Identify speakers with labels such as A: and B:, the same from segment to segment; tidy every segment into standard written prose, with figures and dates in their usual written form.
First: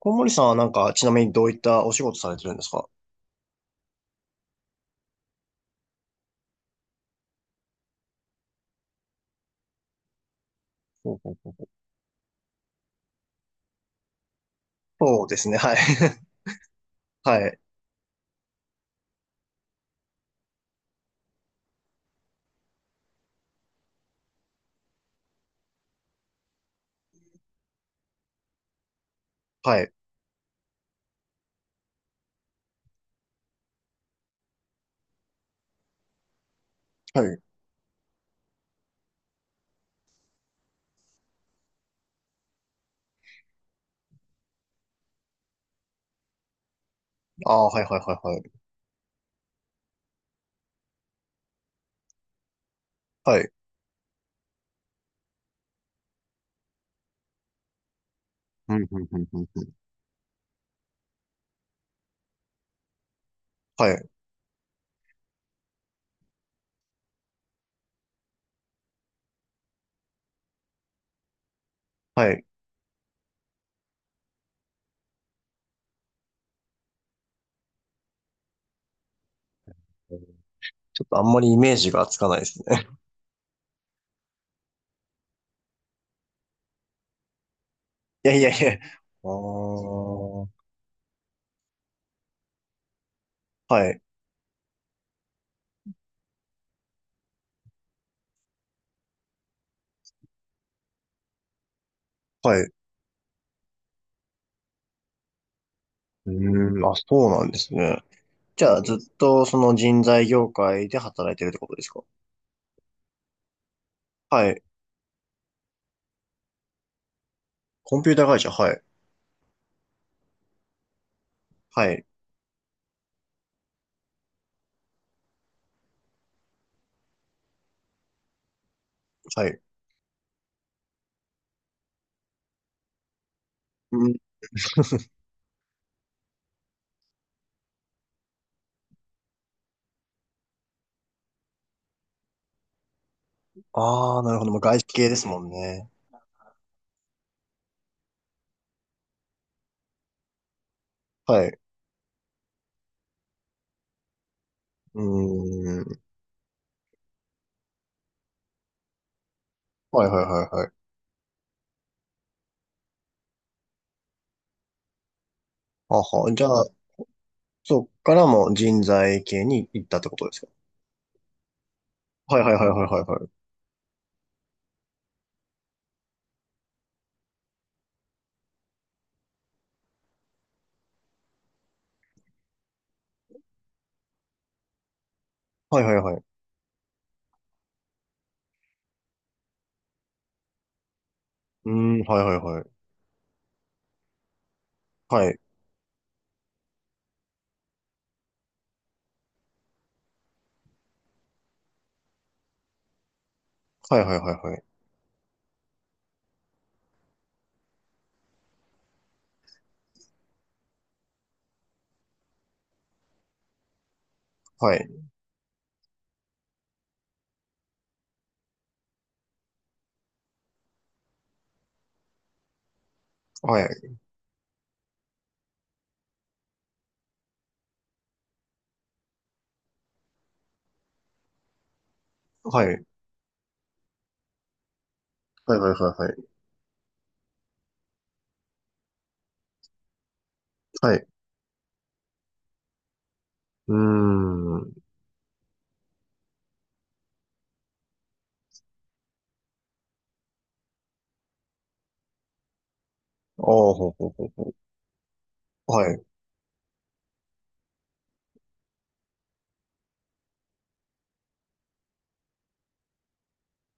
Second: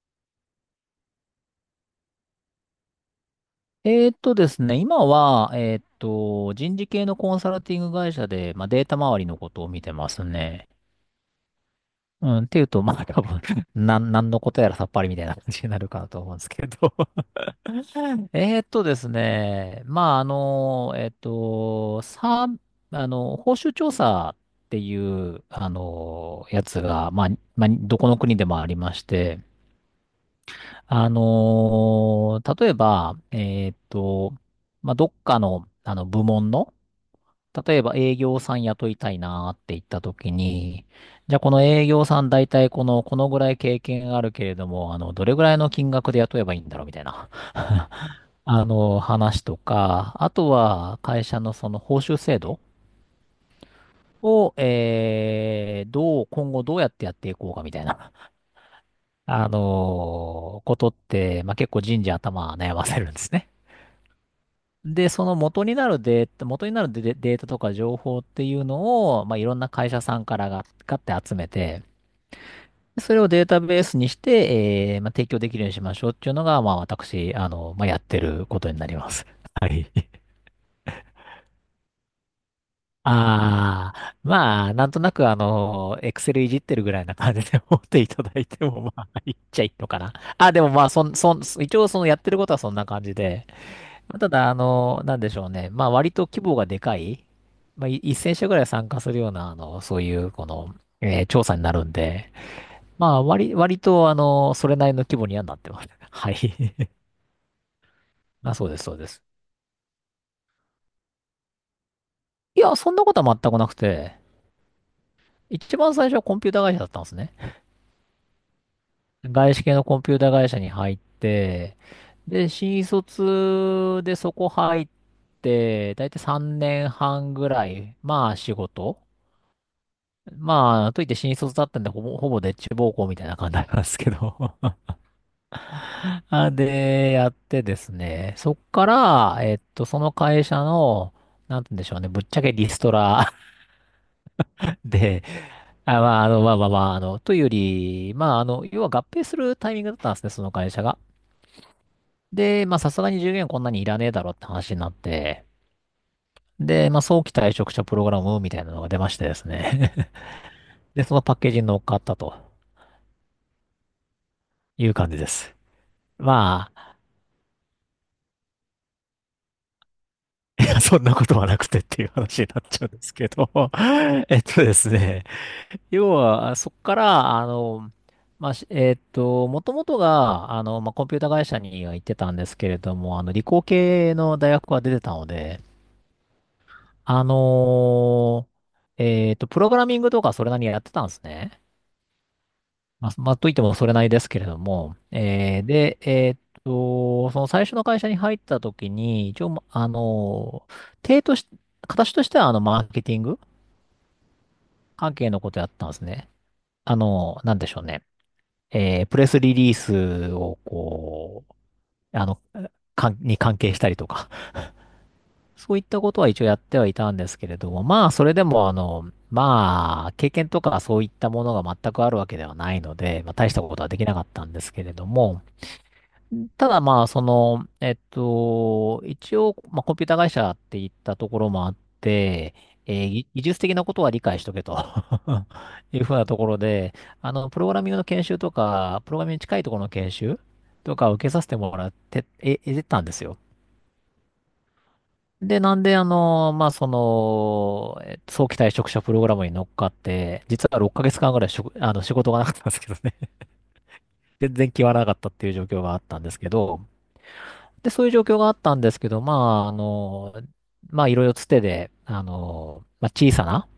A: 小森さんはなんか、ちなみにどういったお仕事されてるんですか？
B: ですね、今は、人事系のコンサルティング会社で、データ周りのことを見てますね。
A: ほうほうほう。
B: うん、っていうと、多分、なんのことやらさっぱりみた
A: そう
B: いな
A: で
B: 感
A: すね、
B: じに
A: はい。
B: なるかなと思うんですけど。
A: はい、
B: ですね、まあ、あの、えーっと、さ、あの、報酬調査っていう、やつが、どこの国でもありまして、
A: はい、
B: 例えば、どっかの、部門の、
A: はい。
B: 例えば営業さん雇いたいなーって言った時に、じゃあこの営業さん大体このぐらい経験あるけれども、どれぐらいの金額で雇えばいいんだろうみたいな、
A: ああ、はい、はい、はい、はい。
B: 話とか、あとは会社のその報酬制度
A: はい、
B: を、今後どうやってやっていこうかみたいな、
A: うんうんうんうん
B: あ
A: うん、
B: のことって、結構人事頭悩ませるんですね。
A: はい、
B: で、その元になるデデータとか情報っていうのを、いろんな会社さんからが、買って集めて、
A: はい。
B: それをデータベースにして、提供できるようにしましょうっていうのが、私、やってることになります。はい。
A: ちょっとあんまりイメージがつかないですね。
B: ああ、なんとなく、エクセルいじってるぐらいな感じで思っていた
A: い
B: だ
A: やい
B: い
A: やい
B: て
A: や。
B: も、
A: あ、
B: いっちゃいいのかな。あ、でもまあ、そん、そん、一応、やってることはそんな感じで、
A: はい、
B: ただ、なんでしょうね。割と規模がでかい、1000社ぐらい参加するような、あの、そういう、この、えー調査になるんで、
A: はい。
B: 割と、それなりの規模にはなってます。
A: う
B: はい。
A: ーん、あ、そうなんですね。
B: あ、
A: じ
B: そう
A: ゃ
B: で
A: あ、
B: す、そ
A: ずっ
B: うです。
A: とその人材業界で働いてるってことですか？
B: いや、そんなことは全くなくて、
A: はい。
B: 一番最初はコンピュータ会社だったんですね。
A: コンピューター会社、はい、
B: 外資系のコンピュータ会社に入って、
A: はい、
B: で、新卒でそこ入って、だいたい3年半ぐらい、仕事。
A: はい。
B: といって新卒だったんで、ほぼでっち奉公みたいな感じなんです
A: う
B: け
A: ん。
B: ど。で、やってですね、そっから、その会社の、なんて言うんでしょうね、ぶっちゃけリストラ。
A: ああ、なるほど。もう外 資系で
B: で、
A: すもんね。
B: あ、というより、要は合併するタイミングだったんですね、その会社が。
A: はい。
B: で、さすがに従業員こんなにいらねえだろって話になっ
A: う
B: て、
A: ーん。
B: で、早期退職者プログラムみたいなのが出ましてです
A: はい
B: ね。
A: はいはいはい。
B: で、そのパッケージに乗っかったという感じです。
A: あは、じゃあ、
B: まあ、
A: そっからもう人材系に行ったってことですか？
B: そんなことはなくてっていう
A: はい
B: 話に
A: はい
B: な
A: は
B: っ
A: いは
B: ちゃ
A: い
B: うん
A: は
B: で
A: い
B: す
A: は
B: け
A: い。
B: ど。 えっとですね。要は、そこから、あの、まあ、しえっと、もともとが、コンピュータ会社には行ってたんですけれども、理工系の大学は出てたので、
A: はいはいはい。
B: あのプログラミングとかそれなりにやってたんですね。
A: うーん、はいはいはい。
B: といってもそれなりですけれども、
A: はい。
B: えーで、えっと、その最初の会社に入った時に、一応、まあのー手とし、形としては、マーケティング
A: はいはいはいはい。
B: 関係のことやったんですね。なんでしょうね。プレスリリースをこう、あの、かんに関係したりとか、
A: はい。
B: そういったことは一応やってはいたんですけれども、それでも、経験とかそういったものが全くあるわけではないので、大し
A: は
B: た
A: い。
B: ことはできなかったんですけれども、ただ一応、コンピュータ会社って言ったところもあって、
A: はい。
B: えーぎ技術的なことは理解しとけと
A: はいはいは い
B: いう
A: は
B: ふう
A: い。
B: なところで、プログラミングの研修とか、プログラミングに近いところの研修
A: は
B: と
A: い。
B: かを受けさせてもらって、たんですよ。
A: うーん。
B: で、なんで、早期退職者プログラムに乗っかって、実は6ヶ月間ぐらいしょあの、仕事がなかったんですけどね。
A: ああ、ほうほうほう ほ
B: 全然決まらなかったっていう状
A: う。
B: 況
A: は
B: があ
A: い。
B: ったんですけど、で、そういう状況があったんですけど、あ、あの、いろいろつてで、小さな、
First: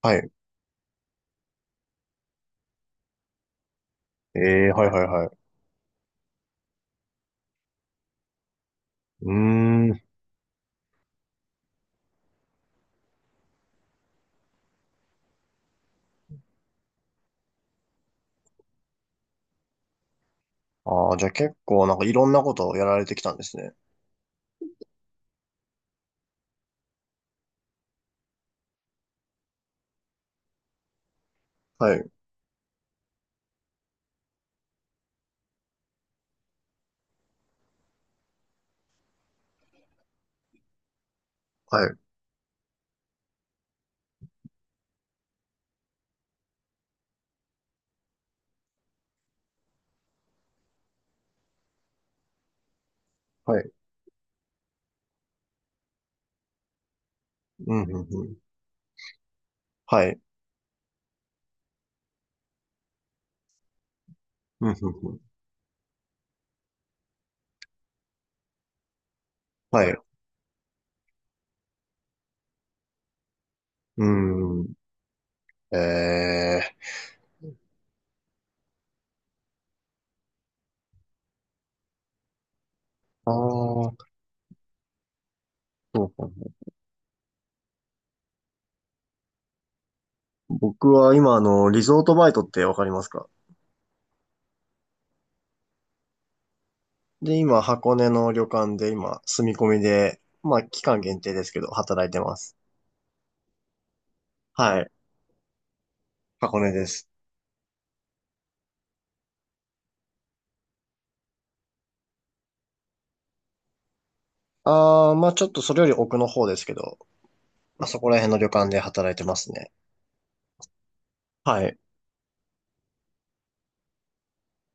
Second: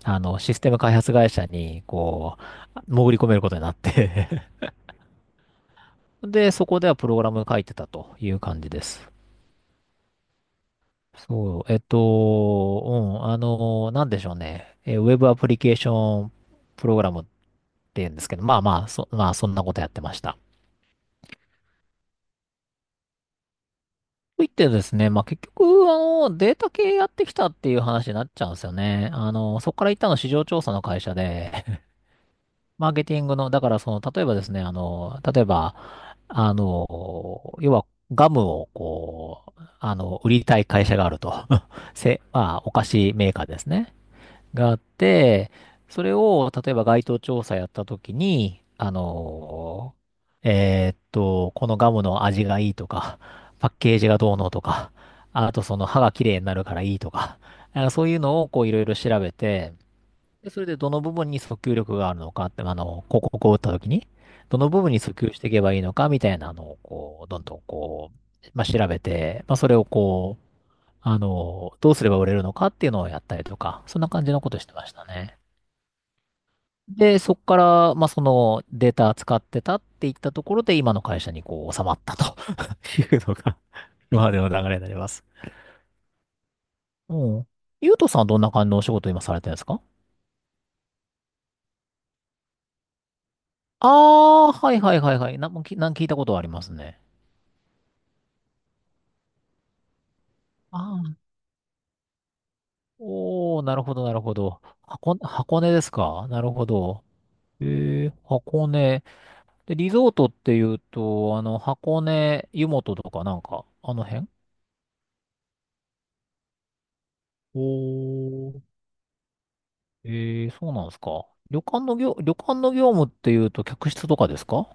A: はい。
B: システム開発会社に、潜り込めることになって。
A: ええ、はいはいはい。
B: で、そこではプログラム書いてたという感じです。
A: うーん。
B: そう、うん、なんでしょうね。ウェブアプリケーションプログラムっていうんですけど、まあまあ、そ、まあ、そんなことやってました。
A: ああ、じゃあ結構なんかいろんなことをやられてきたんですね。
B: といってですね、結局、データ系やってきたっていう話になっちゃうんですよね。そこから行ったの市場調査の会社で、
A: はい。
B: マーケティングの、だからその、例えばですね、例えば、要は、ガムを、売りたい会社があると。
A: は い。
B: せ、まあ、お菓子メーカーですね。があって、それを、例えば該当調査やったときに、このガムの味がいいとか、
A: は
B: パ
A: い。
B: ッケージがどうのとか、あとその歯が綺麗になるからいいとか、
A: うん、う
B: そ
A: ん、
B: ういう
A: うん。
B: のをいろいろ調べて、
A: はい。
B: で、それでどの部分に訴求力があるのかって、広告を打ったときに、どの
A: うん、うん、
B: 部分に
A: う
B: 訴
A: ん。
B: 求していけばいいのかみたいなのを、どんどん調べて、それ
A: は
B: を
A: い。う
B: どうすれば売れるのかっていうのをやったりとか、そん
A: ー
B: な感じのことし
A: ん。
B: てましたね。
A: ええ。
B: で、そこから、そのデータ使ってたっていったところで、今の会社に収まったと いう
A: ああ、
B: のが、
A: そ
B: 今までの流れになります。
A: うか。
B: うん。ゆうとさんはどんな感じのお仕事を今されてるんですか？
A: 僕は今、リゾートバイトってわかりますか？
B: ああー、はいはいはいはい。なんもきなん聞いたことはありますね。
A: で、今、箱根の旅館で今、住み込みで、まあ、期
B: あ
A: 間
B: あ、
A: 限定ですけど、働いてます。
B: おー、なるほどなるほど。
A: はい。
B: 箱根ですか？なる
A: 箱
B: ほ
A: 根で
B: ど。
A: す。
B: えー、箱根。で、リゾートっていうと、箱根、湯本とかなんか、あの辺？
A: あー、まあ、ちょっとそれより奥の方ですけど、まあ、そこら辺の旅
B: おー。
A: 館で働いてますね。
B: えー、そうなんですか。
A: はい。
B: 旅館の業務っていうと客室とかですか？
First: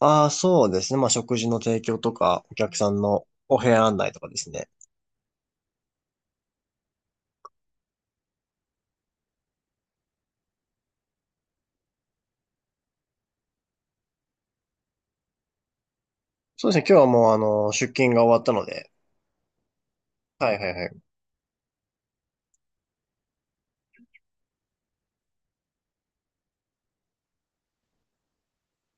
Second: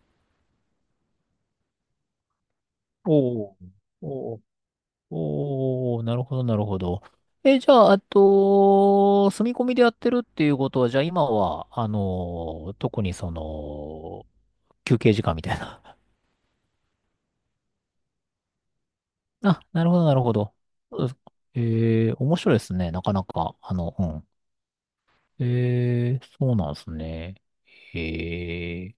A: あー、そうですね。まあ、食事の提供とか、お客さんの
B: おー。
A: お部屋案内とかで
B: おー。
A: すね。
B: おー、なるほど、なるほど。え、じゃあ、あと、住み込みでやってるっていうことは、じゃあ今は、特にその、休憩時間みたいな。
A: そうですね。今日はもう、出勤が終わったので、
B: あ、なるほど、なるほ
A: は
B: ど。
A: いはいは
B: そ
A: い。
B: うですか？えー、面白いですね。なかなか、うん、ええ、そうなんですね。へえ。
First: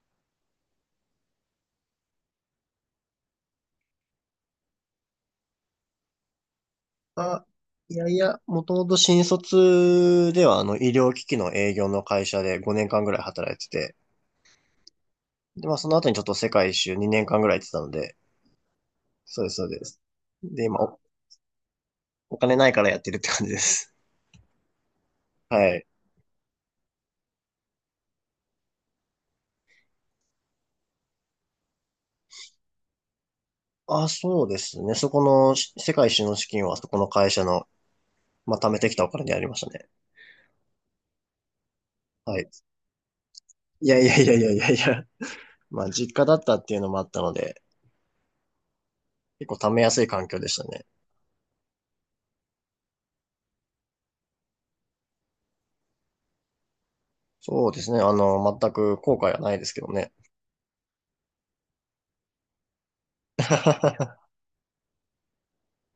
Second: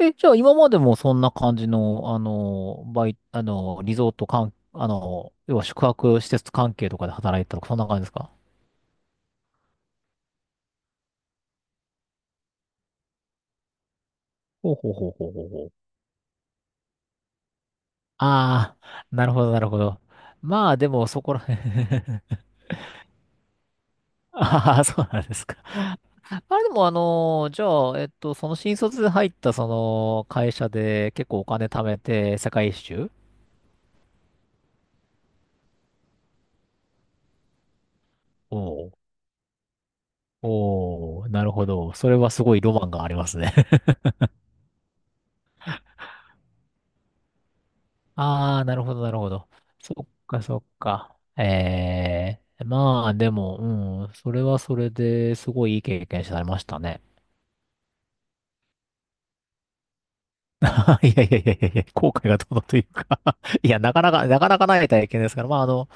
B: え、じゃあ今までもそんな感じの、あの、バイ、あの、リゾート関あの、要は宿泊施設関係とかで働い
A: あ、
B: てたとか、そんな
A: い
B: 感じで
A: や
B: す
A: い
B: か？
A: や、もともと新卒ではあの医療機器の営業の会社で5年間ぐらい働いてて、
B: ほうほうほうほうほうほ
A: で、
B: う。
A: まあその後にちょっと世界一周2年間ぐらい行ってたので、
B: ああ、なる
A: そ
B: ほ
A: うで
B: ど、
A: す、
B: な
A: そ
B: る
A: う
B: ほ
A: です。
B: ど。
A: で、
B: まあ、でも、そこら辺。
A: お金ないからやってるって感じです。
B: ああ、そうなんです か。
A: はい。
B: あれでも、じゃあ、その新卒で入った、会社で結構お金貯めて、世界一周
A: あ、そうですね。そこのし世界一周の資金はそこの会社の、まあ貯めて
B: を。
A: きたお金でありましたね。
B: おー、なるほど。それは
A: は
B: す
A: い。
B: ごいロマンがありますね。
A: いやいやいやいやいやいや。まあ実家だったっていうのもあったので、
B: あー、なるほど、なるほ
A: 結
B: ど。
A: 構貯めや
B: そ
A: すい
B: っ
A: 環境
B: か、
A: でし
B: そ
A: た
B: っ
A: ね。
B: か。まあ、でも、うん、それはそれですごいいい経験されましたね。
A: そうですね。全く後悔はないですけどね。
B: いやいやいやいやいや、後悔がどうのというか。 いや、なかなかない体験ですから、まあ、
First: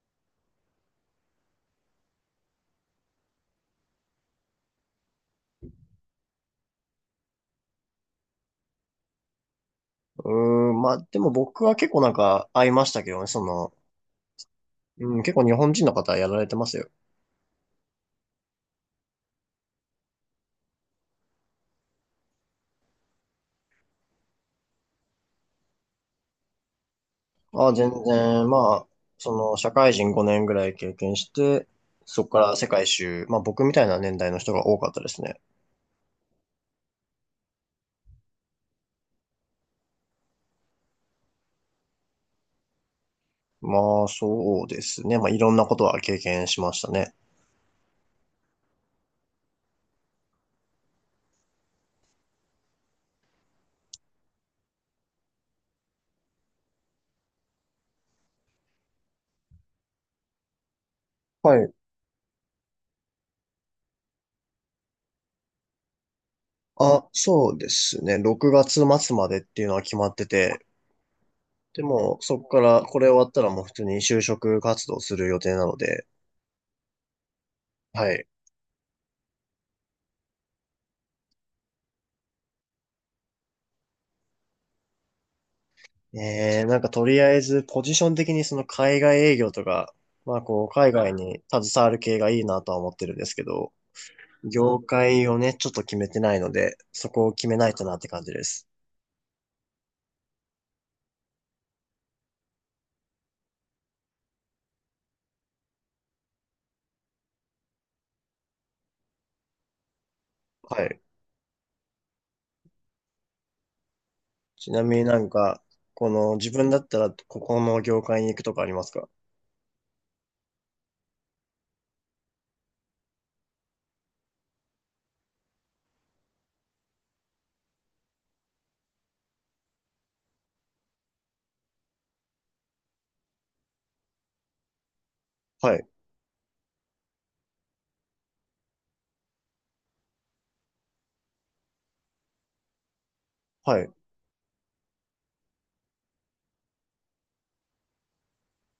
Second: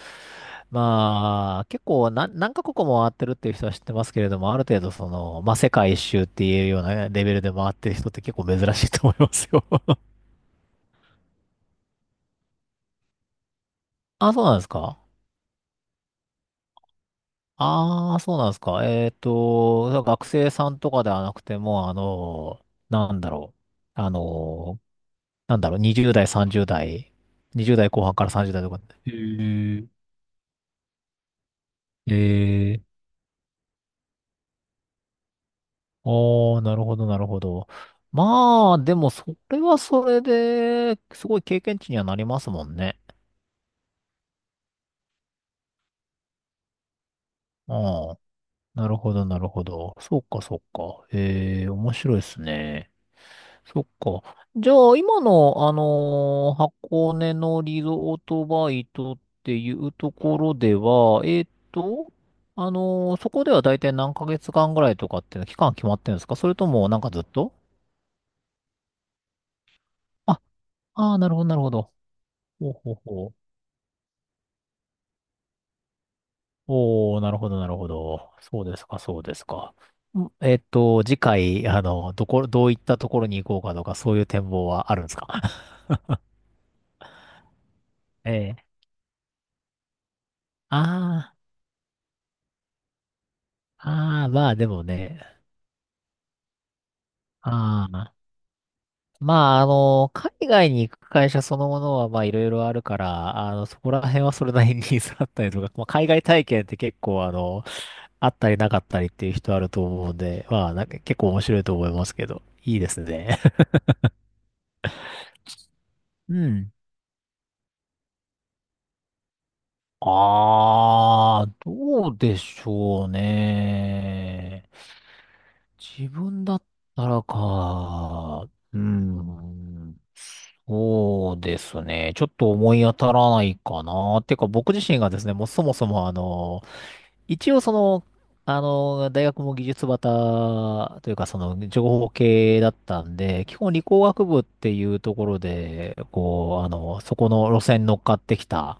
B: まあ、結構何カ国も回ってるっていう人は知ってますけれども、ある程度まあ、世界一周っていうようなレベルで回ってる人って結構珍しいと思いますよ。
A: うーん、まあ、でも僕は結構なんか会いましたけどね、その、
B: あ、そうなんですか。
A: うん、結構日本人の方やられてますよ。
B: ああ、そうなんですか。学生さんとかではなくても、なんだろう。あの、なんだろう、20代、30代、
A: ああ、
B: 20代
A: 全
B: 後半から
A: 然、
B: 30代とか。
A: まあ、
B: へ
A: その、社
B: え、
A: 会人5年ぐらい経験して、
B: え
A: そこから世界
B: え、
A: 一周、まあ僕みたいな年代の人が多かったですね。
B: ああ、なるほど、なるほど。まあ、でも、それはそれで、すごい経験値にはなりますもんね。
A: まあ、そうですね。まあ、いろんなことは経験しましたね。
B: うん。なるほど、なるほど。そうか、そうか。ええ、面白いですね。そっか。じゃあ、今の、箱根のリゾートバイトっていうところでは、
A: はい。
B: そこでは大体何ヶ月間ぐらいとかっていうの期間決まってるんですか？それとも、なん
A: あ、
B: かずっ
A: そ
B: と。
A: うですね。6月末までっていうのは決まって
B: あ、
A: て、
B: ああー、なるほど、なるほ
A: で
B: ど。
A: も、そこか
B: ほう
A: ら、
B: ほう
A: これ終わ
B: ほ
A: った
B: う。
A: らもう普通に就職活動する予定なので、
B: おー、なるほど、なるほ
A: はい。
B: ど。そうですか、そうですか。次回、どういったところに行こうかとか、そういう展望はあるんですか？
A: ねえ、なんかとりあえずポジション的
B: え
A: にその
B: え。
A: 海外営業とか、まあこう海外
B: あ
A: に携わる系がいいなとは思ってるんですけど、
B: あ、ああ、まあで
A: 業
B: もね、
A: 界をね、ちょっと決めてないので、そこを決めないと
B: あ
A: なって
B: あ、
A: 感じです。
B: まあ、海外に行く会社そのものは、まあいろいろあるから、そこら辺はそれなりに ニーズあったりとか、まあ、海外体験って結構、あったりなかったりっていう人あると思うんで、まあ、
A: は
B: なんか
A: い。
B: 結構面白いと思いますけど、いいですね。
A: ちなみになんか、こ の
B: う
A: 自分
B: ん。
A: だったらここの業界に行くとかありますか？
B: ああ、どうでしょうね。自分だったらか。うん。そうですね。ちょっと思い当たらないかな。てか僕自身がですね、もうそも
A: はい。
B: そも一応大学も技術バタというかその情報系だったんで、基本
A: は
B: 理
A: い。
B: 工学部っていうところで、そこの路線に乗っかってきた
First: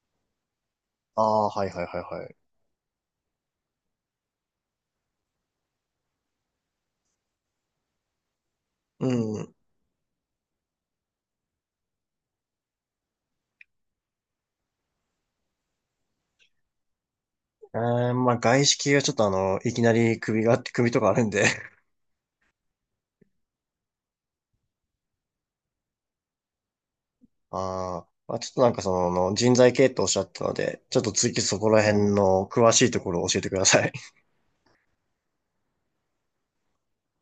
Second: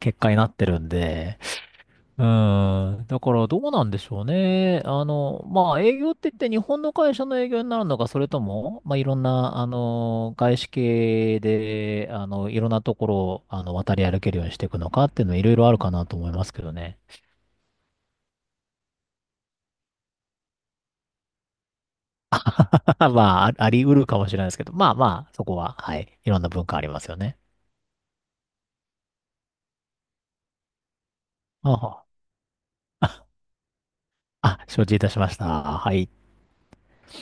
B: 結果になってるん
A: あ
B: で、
A: あ、はいはいはい
B: う
A: はい。
B: ーん。だからどうなんでしょうね。まあ営業って言って日本の会社の営業になるのか、それとも、まあい
A: う
B: ろん
A: ん。
B: な、外資系で、いろんなところを、渡り歩けるようにしていくのかっていうのはいろいろあるかなと思いますけどね。
A: えまあ外資系はちょっといきなり首とかあるんで、
B: まあ、ああり得るかもしれないですけど、まあまあ、そこは、はい。いろんな文化ありますよね。
A: まあ、ちょっとなんかその人材系っておっしゃってたので、ちょっと次そこ
B: あ
A: ら
B: あ、
A: 辺の詳しいところを教えてください。
B: あ承知いたしました。はい。